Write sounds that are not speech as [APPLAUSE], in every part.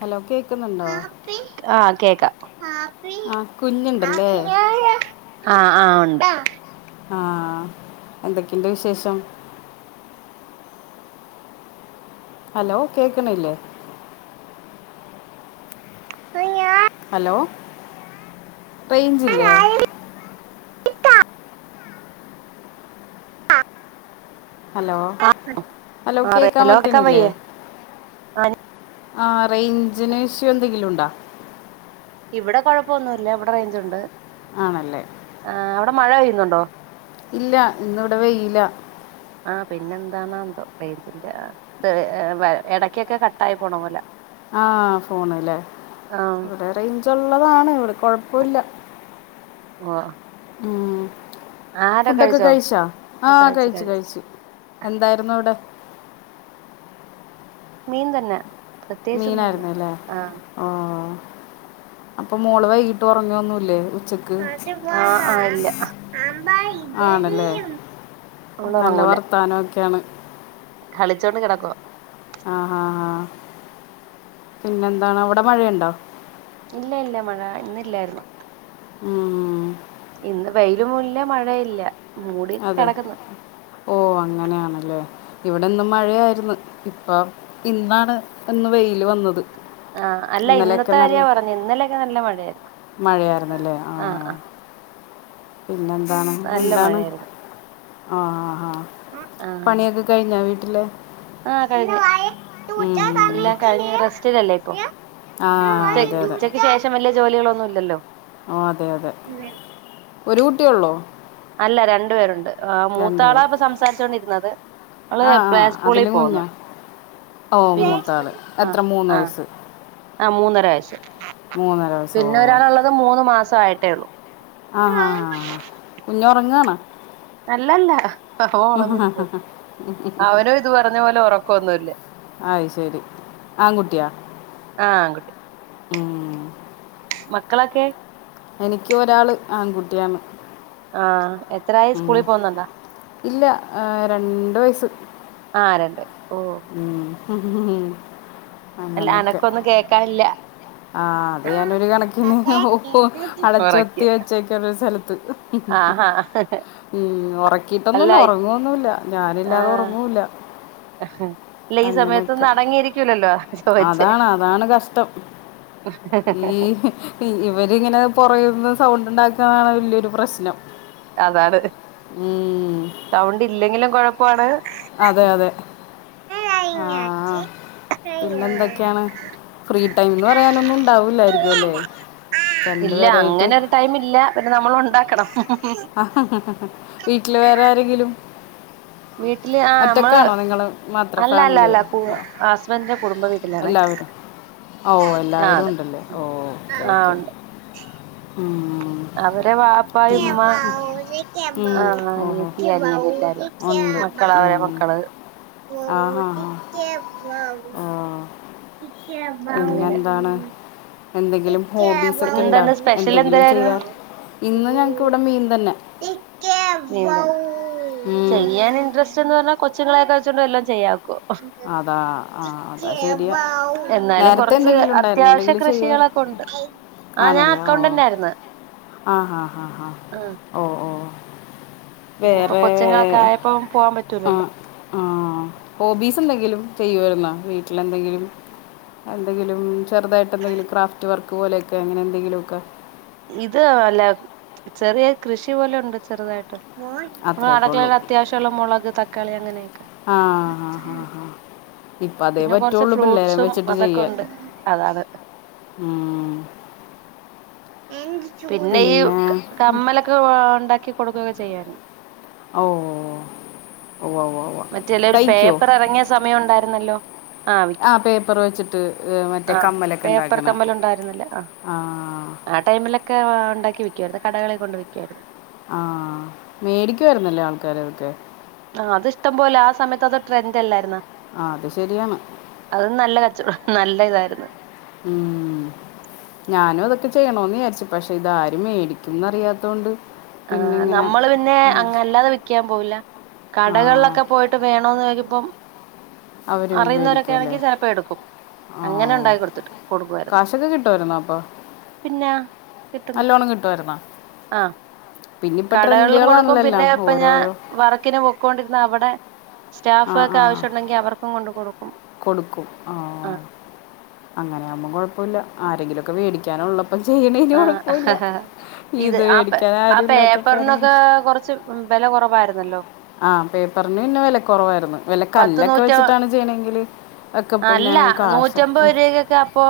Hello കേൾക്കുന്നുണ്ടോ ആഹ് കേക്കാം ആഹ് ആഹ കുഞ്ഞുണ്ടല്ലേ? ആഹ ആ ഉണ്ട്. ആഹ എന്തൊക്കെയുണ്ട് വിശേഷം? ഹലോ കേക്കണില്ലേ? [UNINTELLIGIBLE] ഹലോ റേൻഞ്ചില്ലെ? [UNINTELLIGIBLE] ഹലോ ആ ഹലോ ആ കേൾക്കാൻ ഹലോ കേക്കാ പറ്റണില്ലേ വയ്യേ? ആഹ് ആ റേഞ്ചിന് ഇഷ്യു എന്തെങ്കിലും ഉണ്ടോ? ഇവിടെ കുഴപ്പൊന്നുമല്ല ഇവിടെ റേഞ്ച് ഉണ്ട്. ആണല്ലേ ആ അവിടെ മഴ പെയ്യുന്നുണ്ടോ? ഇല്ല ഇന്ന ഇവിടെ വെയിലാ ആ പിന്നെ എന്താണ എന്തോ റേഞ്ചിന്റെ ഇടക്കൊക്കെ കട്ട ആയി പോണ പോലെ. ആ ഫോൺ ല്ലേ ആഹ് ഇവിടെ റേഞ്ച് ഉള്ളതാണ് ഇവിടെ.. കൊഴപ്പല്ല ആഹ ഉം ഫുഡൊക്കെ കഴിച്ചോ കഴിച്ചാ ആഹ കഴിച്ചു കഴിച്ചു എന്തായിരുന്നു അവിടെ? മീൻ തന്നെ പ്രത്യേകിച്ചൊന്നുല്ല മീനായിരുന്നല്ലേ ആഹ് ഓ.. അപ്പൊ മോള് വൈകിട്ട് ഉറങ്ങൊന്നുല്ലേ? ആ ആ ഇല്ല ആണല്ലേ അവള് നല്ല ഉറങ്ങൂല വർത്താന ഒക്കെയാണ് കളിച്ചോണ്ട് കിടക്കുവാ ആഹ് ഹ് ഹ ഹ പിന്നെന്താണ് അവിടെ മഴയുണ്ടോ? ഇല്ല ഇല്ല മഴ ഇന്നില്ലായിരുന്നു. ഉം ഇന്ന് വെയില് ഇല്ല മഴയില്ല മൂടി അതെ കിടക്കുന്നു ഓ അങ്ങനെയാണല്ലേ.. ഇവിടെ ഇന്ന് മഴയായിരുന്നു ഇപ്പം ഇന്നാണ് ഇന്ന് വെയില് വന്നത് ആഹ അല്ല ഇന്നലെയൊക്കെ ഇന്നത്തെ നല്ല കാര്യ പറഞ്ഞത് ഇന്നലെയൊക്കെ നല്ല മഴയായിരുന്നു. മഴയായിരുന്നല്ലേ ആ ആഹ് ആഹ് പിന്നെന്താണ് നല്ല എന്താണ് മഴയായിരുന്നു ആ ഹാ ഹാ പണിയൊക്കെ കഴിഞ്ഞാ വീ. ട്ടില്ലേ..? ആ കഴിഞ്ഞു എല്ലാം കഴിഞ്ഞ റെസ്റ്റിലല്ലേ ഇപ്പൊ ആ അതെ അതെ ഉച്ചക്ക് ശേഷം വലിയ ജോലികളൊന്നും ഇല്ലല്ലോ ഓ അതെ അതെ ഒരു കുട്ടിയൊള്ളോ അല്ല രണ്ടു പേരുണ്ട് ആ മൂത്താളാ പേര് ഇപ്പൊ സംസാരിച്ചോണ്ടിരുന്നത് ഓൾ ആ ആ പ്ലേ സ്കൂളിൽ അതിലും പോകുന്നു കുഞ്ഞാ ഓ മൂത്ത ആൾ ആഹ എത്ര മൂന്ന് ആഹ വയസ്സ് ആഹ മൂന്നര വയസ്സ് മൂന്നര വയസ്സ് ഓ പിന്നെ ഒരാളുള്ളത് മൂന്ന് മാസയിട്ടേ ഉള്ളൂ ആഹാ ആ കുഞ്ഞ് ഉറങ്ങാണോ അല്ലല്ല അവനൊണർന്നിരിപ്പുണ്ട് അവനും ഇത് പറഞ്ഞ പോലെ ഉറക്കൊന്നുല്ല അയ് ശരി ആൺകുട്ടിയാ ആഹ് ആൺകുട്ടി ഉം മക്കളെക്കെ എനിക്ക് ഒരാള് ആൺകുട്ടിയാണ് ആ എത്രായായി ഉം. സ്കൂളിൽ പോകുന്നുണ്ടോ ഇല്ല രണ്ട് വയസ്സ് ആഹ് രണ്ടായി ഓ ഉം അല്ല അങ്ങനെയൊക്കെ അനക്കൊന്നും കേക്കാനില്ല ആ അത് ഞാനൊരു കണക്കിന് ഓ ഉറക്ക അടച്ചൊത്തി വെച്ചേക്കാണ് ഒരു സ്ഥലത്ത് ത്ത് ഉം ആഹാ ഉം ഉം അല്ല ഒറക്കീട്ടൊന്നുയില്ല ഒറങ്ങുവൊന്നുയില്ല ഞാനില്ലാതെ ആഹ് ഉറങ്ങൂല്ല ഇല്ല ഈ സമയത്തൊന്നും അടങ്ങിയിരിക്കൂലല്ലോ ചോദിച്ചേ അതാണ് അതാണ് കഷ്ടം ഈ ഇവരിങ്ങനെ പുറകിന്ന് സൗണ്ട് ഉണ്ടാക്കുന്നതാണ് വെലിയൊരു പ്രശ്നം അതാണ് ഉം, സൗണ്ടില്ലെങ്കിലും കൊഴപ്പാണ് അതെ അതെ ഏ ആ പിന്നെന്തൊക്കെയാണ് ഫ്രീ ടൈംന്ന് പറയാനൊന്നും ഉണ്ടാവൂല്ലായിരിക്കും അല്ലേ ഇല്ല രണ്ടുപേരായിട്ട് അങ്ങനെ ഒരു ടൈം ഇല്ല പിന്നെ നമ്മൾ ഒണ്ടാക്കണം ആ വീട്ടില് വേറെ ആരെങ്കിലും വീട്ടില് ആ നമ്മള് ഒറ്റക്കാണോ നിങ്ങൾ മാത്രം അല്ല അല്ല അല്ല ഫാമിലി ഹസ്ബൻഡിന്റെ കുടുംബവീട് എല്ലാമെ എല്ലാവരും ഓ എല്ലാവരും ഒണ്ടല്ലേ ഓ ഓക്കെ ആ ഓക്കേ ഉണ്ട് ഉം അവരെ വാപ്പയെ പിന്നെ ഉമ്മ ഉം. ഉം. ആ ഓഹോ അനിയത്തി അനിയൻ എല്ലാവരും ഉണ്ട് മക്കള് അവരെ ഉം. മക്കള് ആ ഹാ ഹാ ഓ അങ്ങനെ പിന്നെന്താണ് എന്തെങ്കിലും ഹോബീസ് ഒക്കെ ഒണ്ടോ പിന്നെന്താന്ന് സ്പെഷ്യൽ എന്തെങ്കിലും എന്തായിരുന്നു ചെയ്യാൻ ഇന്ന് ഞങ്ങക്കിവിടെ മീൻ തന്നെ ഉം. ചെയ്യാൻ ഇൻട്രസ്റ്റ്ന്ന് പറഞ്ഞാ കൊച്ചുങ്ങളെക്കെ വെച്ച് തെടിനിടം എല്ലാം ചെയ്യാ ഒക്കുവേ അതാ ആ അതാ ശരിയാ എന്നാലും നേരത്തെ കെറച്ച് എന്തെങ്കിലും ഉണ്ടായിരുന്നു അത്യാവിശ്യ എന്തെങ്കിലും കൃഷികളൊ ചെയ്യുമായിരുന്നു കൊണ്ട് ആ ഞാൻ ആണല്ലേ ഓ അക്കൗണ്ടന്റ് ആയിരുന്നു ആ ആ ആ ആ ഓ ഓ പിന്നെപ്പോ വേറെ കൊച്ചുങ്ങളൊക്കെ ആയപ്പോ പോവാൻ ആ പറ്റൂലല്ലോ ആ ഹോബീസ് എന്തെങ്കിലും ചെയ്യുവാരുന്നോ വീട്ടിലെന്തെങ്കിലും എന്തെങ്കിലും ചെറുതായിട്ട് എന്തെങ്കിലും ക്രാഫ്റ്റ് വർക്ക് പോലെയൊക്കെ അങ്ങനെ എന്തെങ്കിലുമൊക്കെ ഇത് അല്ല ചെറിയ കൃഷി പോലെ ഉണ്ട് ചെറുതായിട്ട് നമ്മൾ അത്രയൊക്കെ ഉള്ളൂ അഅടുക്കളയിൽ അത്യാവശ്യമുള്ള മുളക് തക്കാളി അങ്ങനെയൊക്കെ ആ ആ ആ ആ ഇപ്പ അതേ പിന്നെ കൊറച്ച് പറ്റുള്ളു പിള്ളേരേം ഫ്രൂട്ട്സും വെച്ചിട്ട് അതൊക്കെ ചെയ്യാൻ ഉണ്ട് അതാണ് ഉം പിന്നെ ഈ കമ്മലൊക്കെ ഒണ്ടാക്കി കൊടുക്കൊക്കെ ചെയ്യുവായിരുന്നു. ഓഹ് മറ്റേല്ല ഒരു പേപ്പർ എറങ്ങിയ സമയം ഉണ്ടായിരുന്നല്ലോ. ആ വിക്കും ആഹ് പേപ്പർ വെച്ചിട്ട് മറ്റേ ആ കമ്മലൊക്കെ പേപ്പർ ഇണ്ടാക്കണ കമ്മൽ ഉണ്ടായിരുന്നില്ലേ ആ ഒക്കെ ഒണ്ടാക്കി വിയ്ക്കുവായിരുന്നു കടകളിൽ കൊണ്ട് വിയ്ക്കുവായിരുന്നു. ആഹ് മേടിക്കുവായിരുന്നല്ലേ ആൾക്കാര് അതൊക്കെ. ആ അതിഷ്ടം പോലെ ആ സമയത്ത് അത് ട്രെൻഡ് അല്ലായിരുന്നോ ആ അത് ശരിയാണ് അത് നല്ല കച്ചവടം നല്ല ഇതായിരുന്നു. ഉം ഞാനും അതൊക്കെ ചെയ്യണമന്ന് വിചാരിച്ചു പക്ഷേ ഇതാരും മേടിക്കും ന്നറിയാതോണ്ട് ആഹ് നമ്മള് പിന്നെ അങ്ങ അല്ലാതെ വിക്കാൻ പോവില്ല. ആ കടകളിലൊക്കെ പോയിട്ട് വേണന്ന് ചോയ്ക്കിമ്പം അവർ അറിയുന്നവരൊക്കെ മേടിക്കുമല്ലേ ആണെങ്കിൽ ചിലപ്പോ എടുക്കും. ആ അങ്ങനെ ഉണ്ടായി കൊടുത്തിട്ടു കൊടുക്കുവായിരുന്നു. കാശൊക്കെ കിട്ടുമായിരുന്നോ അപ്പോൾ പിന്നെ കിട്ടും കിട്ടും നല്ലോണം കിട്ടുമായിരുന്നോ ആഹ് പിന്നെ ഇപ്പം കടകളിലും കൊടുക്കും ട്രെൻഡുകളാണല്ലോ എല്ലാം പിന്നെ ഇപ്പൊ ഞാൻ ഓരോരോ വർക്കിന് പൊക്കൊണ്ടിരുന്ന അവിടെ സ്റ്റാഫ് ആ ഒക്കെ ആ ആവശ്യണ്ടെങ്കിൽ അവർക്കും കൊണ്ട് കൊടുക്കും. കൊടുക്കും ആ അങ്ങനെ ആകുമ്പോം കൊഴപ്പമില്ല ആരെങ്കിലുംമൊക്കെ വേടിക്കാനുള്ള പ്പ ചെയ്യണേന് കുഴപ്പോല്ല. ആഹ് ഇത് ആ ആ പേപ്പറിനൊക്കെ കുറച്ച് വില കുറവായിരുന്നു. ആഹ് പേപ്പറിന് പിന്നെ വില കുറവായിരുന്നു. വല്ല പത്ത് കല്ലൊക്കെ നൂറ്റ വെച്ചിട്ടാണ് ചെയ്യണെങ്കില് അല്ല നൂറ്റമ്പത് രുവൊക്കെ അപ്പൊ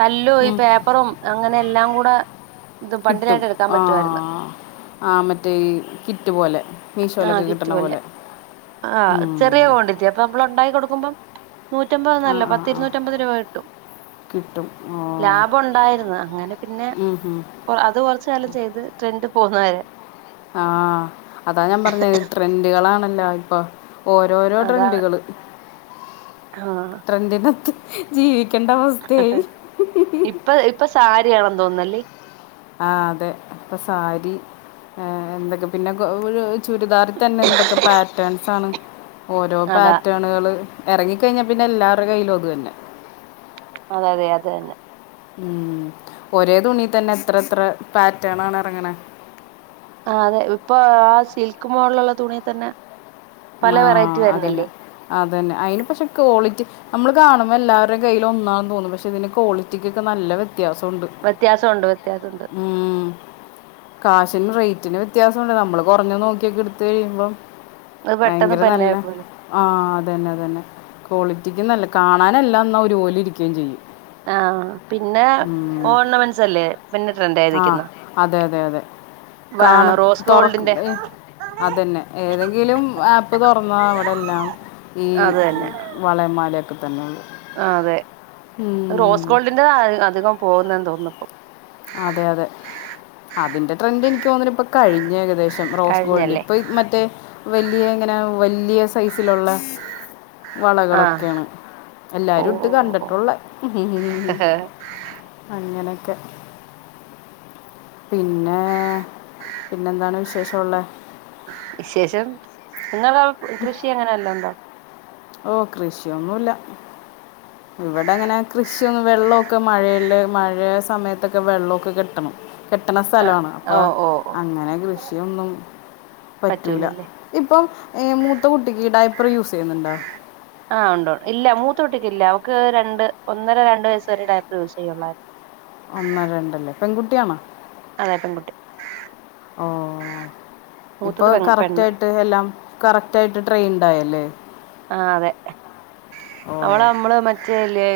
കല്ലും ഈ ഉം, പേപ്പറും അങ്ങനെ എല്ലാം കൂടെ ഇത് കിട്ടും ബണ്ടിലായിട്ട് എടുക്കാൻ പറ്റുവായിരുന്നു ആഹ് ആ മറ്റേ ഈ കിറ്റ് പോലെ ആഹ് മീഷോയിലൊക്കെ കിറ്റ് കിട്ടണ പോലെ. ആഹ് ഉം. ചെറിയ ക്വാണ്ടിറ്റി അപ്പൊ നമ്മൾ ഉണ്ടായി കൊടുക്കുമ്പം നൂറ്റമ്പത് ആ നല്ല ആ പത്ത് ആ ഇരുനൂറ്റമ്പത് രൂപ കിട്ടും. കിട്ടും ഓ ലാഭം ഉണ്ടായിരുന്നു. അങ്ങനെ പിന്നെ ഉം, ഉം. കൊ അത് കൊറച്ച് കാലം ചെയ്ത് ട്രെൻഡ് പോകുന്നവരെ. ആഹ് അതാ ഞാൻ പറഞ്ഞത് ട്രെൻഡുകളാണല്ലോ ഇപ്പൊ. ഓരോരോ അതാണ് ട്രെൻഡുകള് ട്രെൻഡിനത്ത് ജീവി ഇപ്പ ഇപ്പൊ സാരിയാണോ തോന്നുന്നല്ലേ? ആ അതെ പ്പൊ സാരി ഏഹ് എന്തൊക്കെ പിന്നെ ഒരു ചുരിദാർ തന്നെ എന്തൊക്കെ പാറ്റേൺസാണ്. ഓരോ അതാ പാറ്റേണുകള് ഇറങ്ങികഴിഞ്ഞ പിന്നെ എല്ലാവരുടെ കയ്യിലും അതു തന്നെ. അതെ അതെ അത് തന്നെ. ഉം ഒരേ തുണി തന്നെ എത്ര എത്ര പാറ്റേണാണ് ഇറങ്ങണെ. ആ അതെ ഇപ്പൊ ആ സിൽക്ക് മോഡലുള്ള തുണീതന്നെ ആഹ് അതന്നെ അ അതന്നെ അയിന് പക്ഷെ ക്വാളിറ്റി നമ്മൾ കാണുമ്പോ എല്ലാവരുടെ കയ്യിലും ഒന്നാന്ന് തോന്നും. പക്ഷേതിന്റെ ക്വാളിറ്റിക്കൊക്കെ നല്ല വ്യത്യ വ്യത്യാസുണ്ട് വ്യത്യാസമുണ്ട് വ്യത്യാസമുണ്ട് ഉം. കാശിന് റേറ്റിന് വ്യത്യാസുണ്ട് നമ്മള് കൊറഞ്ഞ നോക്കിയൊക്കെ എടുത്ത് കഴിയുമ്പം അത് പെട്ടെന്ന് ഭയങ്കര പന്നായ നല്ല പോലെ ആഹ് അതന്നെ അതന്നെ. ക്വാളിറ്റിക്ക് നല്ല കാണാനെല്ലാംന്നാ ഒരുപോലെ ഇരിക്കുകയും ചെയ്യും. ആഹ് പിന്നെ ഓർണമെന്റ്സ് അല്ലേ? പിന്നെ ട്രെൻഡ് ആയി ആഹ് നിൽക്കുന്ന അതെ അതെ അതെ കാണ് റോസ് ഗോൾഡിന്റെ തൊറക്ക് അതന്നെ ഏതെങ്കിലും ആപ്പ് തുറന്നാ അവിടെ എല്ലാം ഈ അത് തന്നെ വളേം മാലയൊക്കെ തന്നെയ അതെ റോസ് ഗോൾഡിന്റെത അധികം പോകുന്നന്ന് തോന്നുന്നപ്പം. അതെ അതെ അതിന്റെ ട്രെൻഡ് എനിക്ക് തോന്നി ഇപ്പൊ കഴിഞ്ഞ ഏകദേശം. റോസ് ഗോൾഡിന് കഴിഞ്ഞല്ലേ ഇപ്പൊ മറ്റേ വലിയ ഇങ്ങനെ വലിയ സൈസിലുള്ള ആ വളകളൊക്കെയാണ് ഓ എല്ലാരും ഇട്ട് ഓ ഓ കണ്ടിട്ടുള്ളേ ഉം ഉം അങ്ങനെയൊക്കെ പിന്നെ പിന്നെന്താണ് വിശേഷംള്ള വിശേഷം നിങ്ങ കൃഷി എങ്ങനെല്ല ഉണ്ടോ? ഓ കൃഷിയൊന്നു ഇല്ല ഇവിടെ അങ്ങനെ കൃഷിയൊന്നും വെള്ളമൊക്കെ മഴല്ല മഴയ സമയത്തൊക്കെ വെള്ളമൊക്കെ കെട്ടണം കെട്ടണ ആ സ്ഥലമാണ് അപ്പൊ ഓ ഓ ഓ അങ്ങനെ കൃഷിയൊന്നും. പറ്റൂല പറ്റൂലല്ലേ ഇപ്പം മൂത്ത കുട്ടിക്ക് ഡൈപ്പർ യൂസ് ചെയ്യുന്നുണ്ടോ? ആ ഉണ്ടൊ ഇല്ല മൂത്തൊട്ടിക്ക് ഇല്ല അവക്ക് രണ്ട് ഒന്നര രണ്ടു വയസ്സ് വരെ ഡടയപ്പ് യൂസ് ചെയ്യൊള്ളായിരുന്നു. ഒന്നര രണ്ടല്ലേ പെങ്കുട്ടിയാണോ? അതെ പെങ്കുട്ടി. ഓ ഇപ്പൊ പെണ്ണാ കറക്റ്റായിട്ട് എല്ലാം കറക്റ്റായിട്ട് ട്രെയിൻഡായല്ലേ? ആ അതെ അവള് ഓ അമ്മള് മറ്റേല്ലേ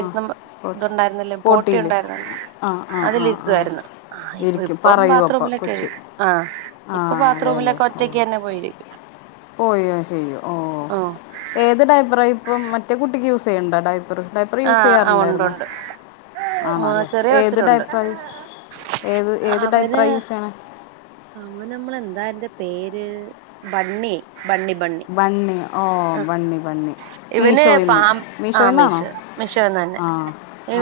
ആ പോട്ടെ ഇത്ണ്ടായിരുന്നില്ലേ പോട്ടി ഓട്ടിയിൽ ഉണ്ടായിരുന്നല്ലേ ആ ആ ആ ആ അതിലിരുത്തുവായിരുന്നു ആ ഇപ്പ ഇരിക്കും ഇപ്പം പറയും അപ്പം ബാത്റൂമിൽ കൊച്ച് ആ ആ ഇപ്പ അതെയല്ലേ ബാത്റൂമിലക്കെ ഓ ഒറ്റക്കന്നെ പോയിരിക്കും. പോയോ ചെയ്യോ ഓ ഓഹ് ഏത് ടൈപ്പറായിപ്പം മറ്റേ കുട്ടിക്ക് യൂസ് ചെയ്യണ്ടൊ? ഡയപ്പർ ഡൈപ്പർ യൂസ് ആഹ് ആഹ് ഉണ്ട് ചെയ്യാറുണ്ടായിരുന്നോ? ഉണ്ട് ആ, ആണോല്ലേ ചെറിയ ഏത് കൊച്ചിനുണ്ട് ഡൈപ്പറ യൂസ് ഏത് ഏത് ടൈപ്പറ യൂസ് ചെയ്യണെ അവനമ്മളെന്താ അയ്ന്റ പേര് ബണ്ണി ബണ്ണി ബണ്ണി ഓ ബണ്ണി ബണ്ണി മീഷോയിൽ നിന്ന് ഇവനെപ്പം മീഷോയിൽ നിന്നാണോ ആമേശർ മിഷോന്നന്നെ ആ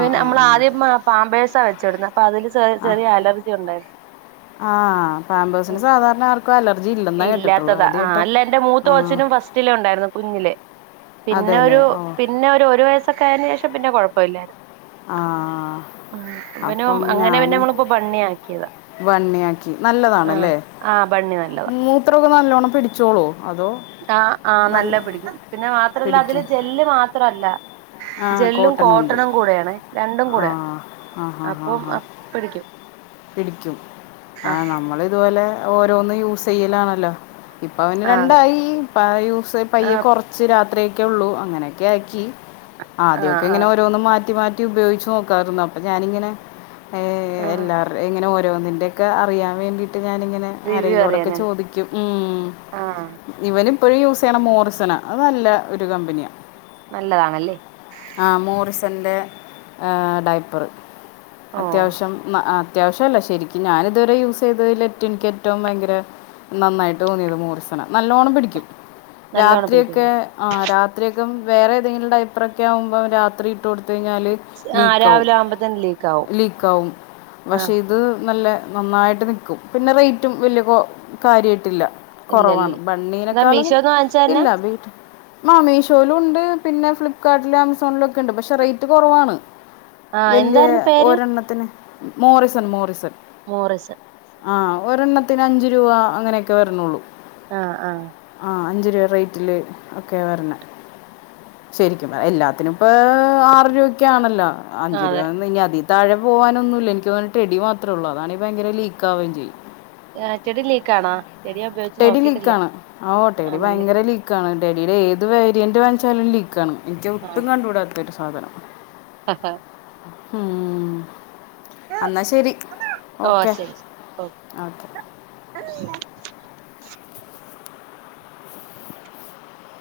ആ ആ അമ്മൾ ആ ആദ്യം പാമ്പേഴ്സാ വെച്ചിര്ന്നത് പ്പതില് സ ചെറിയ അലർജി ഉണ്ടായിരുന്നു ആ പാമ്പേഴസിന് സാധാരണ ആർക്കും അലർജി ഇല്ലെന്നാണ് കേട്ടിട്ടുള്ളൂ ഇല്ലാത്തതാ ആ ആദ്യമായിട്ടാണ് അല്ലന്റെ ആ മൂത്തോച്ചിനും ഫസ്റ്റിലെണ്ടായിരുന്നു കുഞ്ഞിലെ. പിന്നെ അതേല്ലേ ഒരു ഓ പിന്നെ ഒരു ഒരു വയസ്സൊക്കെ ആയേന് ശേഷം പിന്നെ കൊഴപ്പമില്ലായിരുന്നു. ആ ആ ഇവനും അപ്പം അങ്ങനെ പിന്നെ അമ്മളിപ്പോ ബണ്ണി ആക്കിയതാ വണ്ണിയാക്കി ആ നല്ലതാണല്ലേ ആ ബണ്ണി നല്ലതാ മൂത്രോക്കെ നല്ലോണ്ണം പിടിച്ചോളോ ആ ആ നല്ല പിടിക്കും പിന്നെ മാത്രല്ല അതില് പിടിക്കും ജെല്ല് മാത്രല്ല. ആ ജെല്ലും കോട്ടനുണ്ട് കോട്ടണും കൂടെയാണേ രണ്ടും ആ കൂടെയാ ആ ഹാ ഹാ അപ്പം ഹാ പിടിക്കും. പിടിക്കും ആ നമ്മളിതുപോലെ ഓരോന്ന് യൂസ് ചെയ്യലാണല്ലോ ഇപ്പ അവന് ആ അതെ രണ്ടായി പ യൂസ് ആ പയ്യെ കൊറച്ച് രാത്രിയൊക്കെള്ളു അങ്ങനൊക്കെ ആക്കി ആ ആദ്യൊക്കെ ആ ഇങ്ങനെ ഓരോന്നും മാറ്റി മാറ്റി ഉപയോഗിച്ച് നോക്കാരുന്നു. അപ്പൊ ഞാനിങ്ങനെ ഏ ആ എല്ലാർ ഇങ്ങനെ ഓരോന്നിന്റെക്കെ അറിയാൻ വേണ്ടിട്ട് ഞാനിങ്ങനെ റിവ്യൂ അരയിലോടൊക്കെ അറിയാനല്ലേ ചോദിക്കും ഉം ആഹ് ഇവനും ഇപ്പോഴും യൂസ് ചെയ്യണ മോറിസൺ അത് നല്ല ഒരു കമ്പനിയാ. നല്ലതാണല്ലേ? ന്റെ ആ ഡൈപ്പറ് ഓ അത്യാവശ്യം. അത്യാവശ്യല്ല ശെരിക്കും ഞാനിതുവരെ യൂസ് ചെയ്തതിലേറ്റ എനിക്ക് ഏറ്റൊം ഭയങ്കര നന്നായിട്ടോന്നിയത് മോറിസന നല്ലോണ്ണം പിടിക്കും. നല്ലോണം രാത്രി ഒക്കെ പിടിക്കല്ലേ ആ രാത്രിയൊക്കെ വേറെ ഏതെങ്കിലും ടൈപ്പറൊക്കെ ആവുമ്പം രാത്രി ടുത്തഴിഞ്ഞാല് ആഹ് ലീക്കാവും രാവിലെ ആവുമ്പോത്തന്നെ ലീക്ക് ആവും ലീക്കാവും പക്ഷേ ആഹ് ഇത് നല്ല നന്നായിട്ട് നിക്കും പിന്നെ റേറ്റും വല്യ കാര്യായിട്ടില്ല കൊറവാണ് ഇല്ലല്ലേ എന്താ ബണ്ണീനെക്കാളും മീഷോന്ന് വാങ്ങിച്ചതന്നാ ഇല്ല വീട്ട ആ മീഷോയിലും ഉണ്ട് പിന്നെ ഫ്ലിപ്കാർട്ടില ആമസോലൊെ ക്കെണ്ട് പക്ഷെ റേറ്റ് കൊറവാണ് ആഹ് വല്യ എന്തായിരുന്നു പേര് ഒരെണ്ണത്തിന്. മോറിസൺ മോറിസൺ മോറിസൺ ആ ഒരെണ്ണത്തിന് അഞ്ചു രൂവ അങ്ങനെക്കെ വരണള്ളൂ ആഹ ആ ആ അഞ്ച് രൂവ റേറ്റില് ഒക്കെ വരണ ശരിക്കും എല്ലാത്തിനും ഇപ്പൊ ആറരുവക്കാണല്ലോ അഞ്ചു അതെ രൂപന്ന് ഇനി അതി താഴെ പോകാൻ ഒന്നുമില്ല ഇനി ടെടി മാത്രേഉള്ളൂ അതാണ്യ ഭയങ്കര ലീക്കാവുകയും ചെയ്യും ആ ടെടിലീക്കിണാ ടെടി ലീക്കാണ് ഓ ടെടി ആണല്ലേ ഭയങ്കര ലീക്കാണ് ടിയുടെ ഏത് വേരിയന്റ് വാങ്ങിച്ചാലും ലീക്കാണ് എനിക്ക് ഒട്ടും കണ്ടുകൂടാത്ത ഒരു സാധനം ആഹ ഹം എന്നാ ശെരി ഓ ഓക്കെ ഓക്കേ അ [UNINTELLIGIBLE]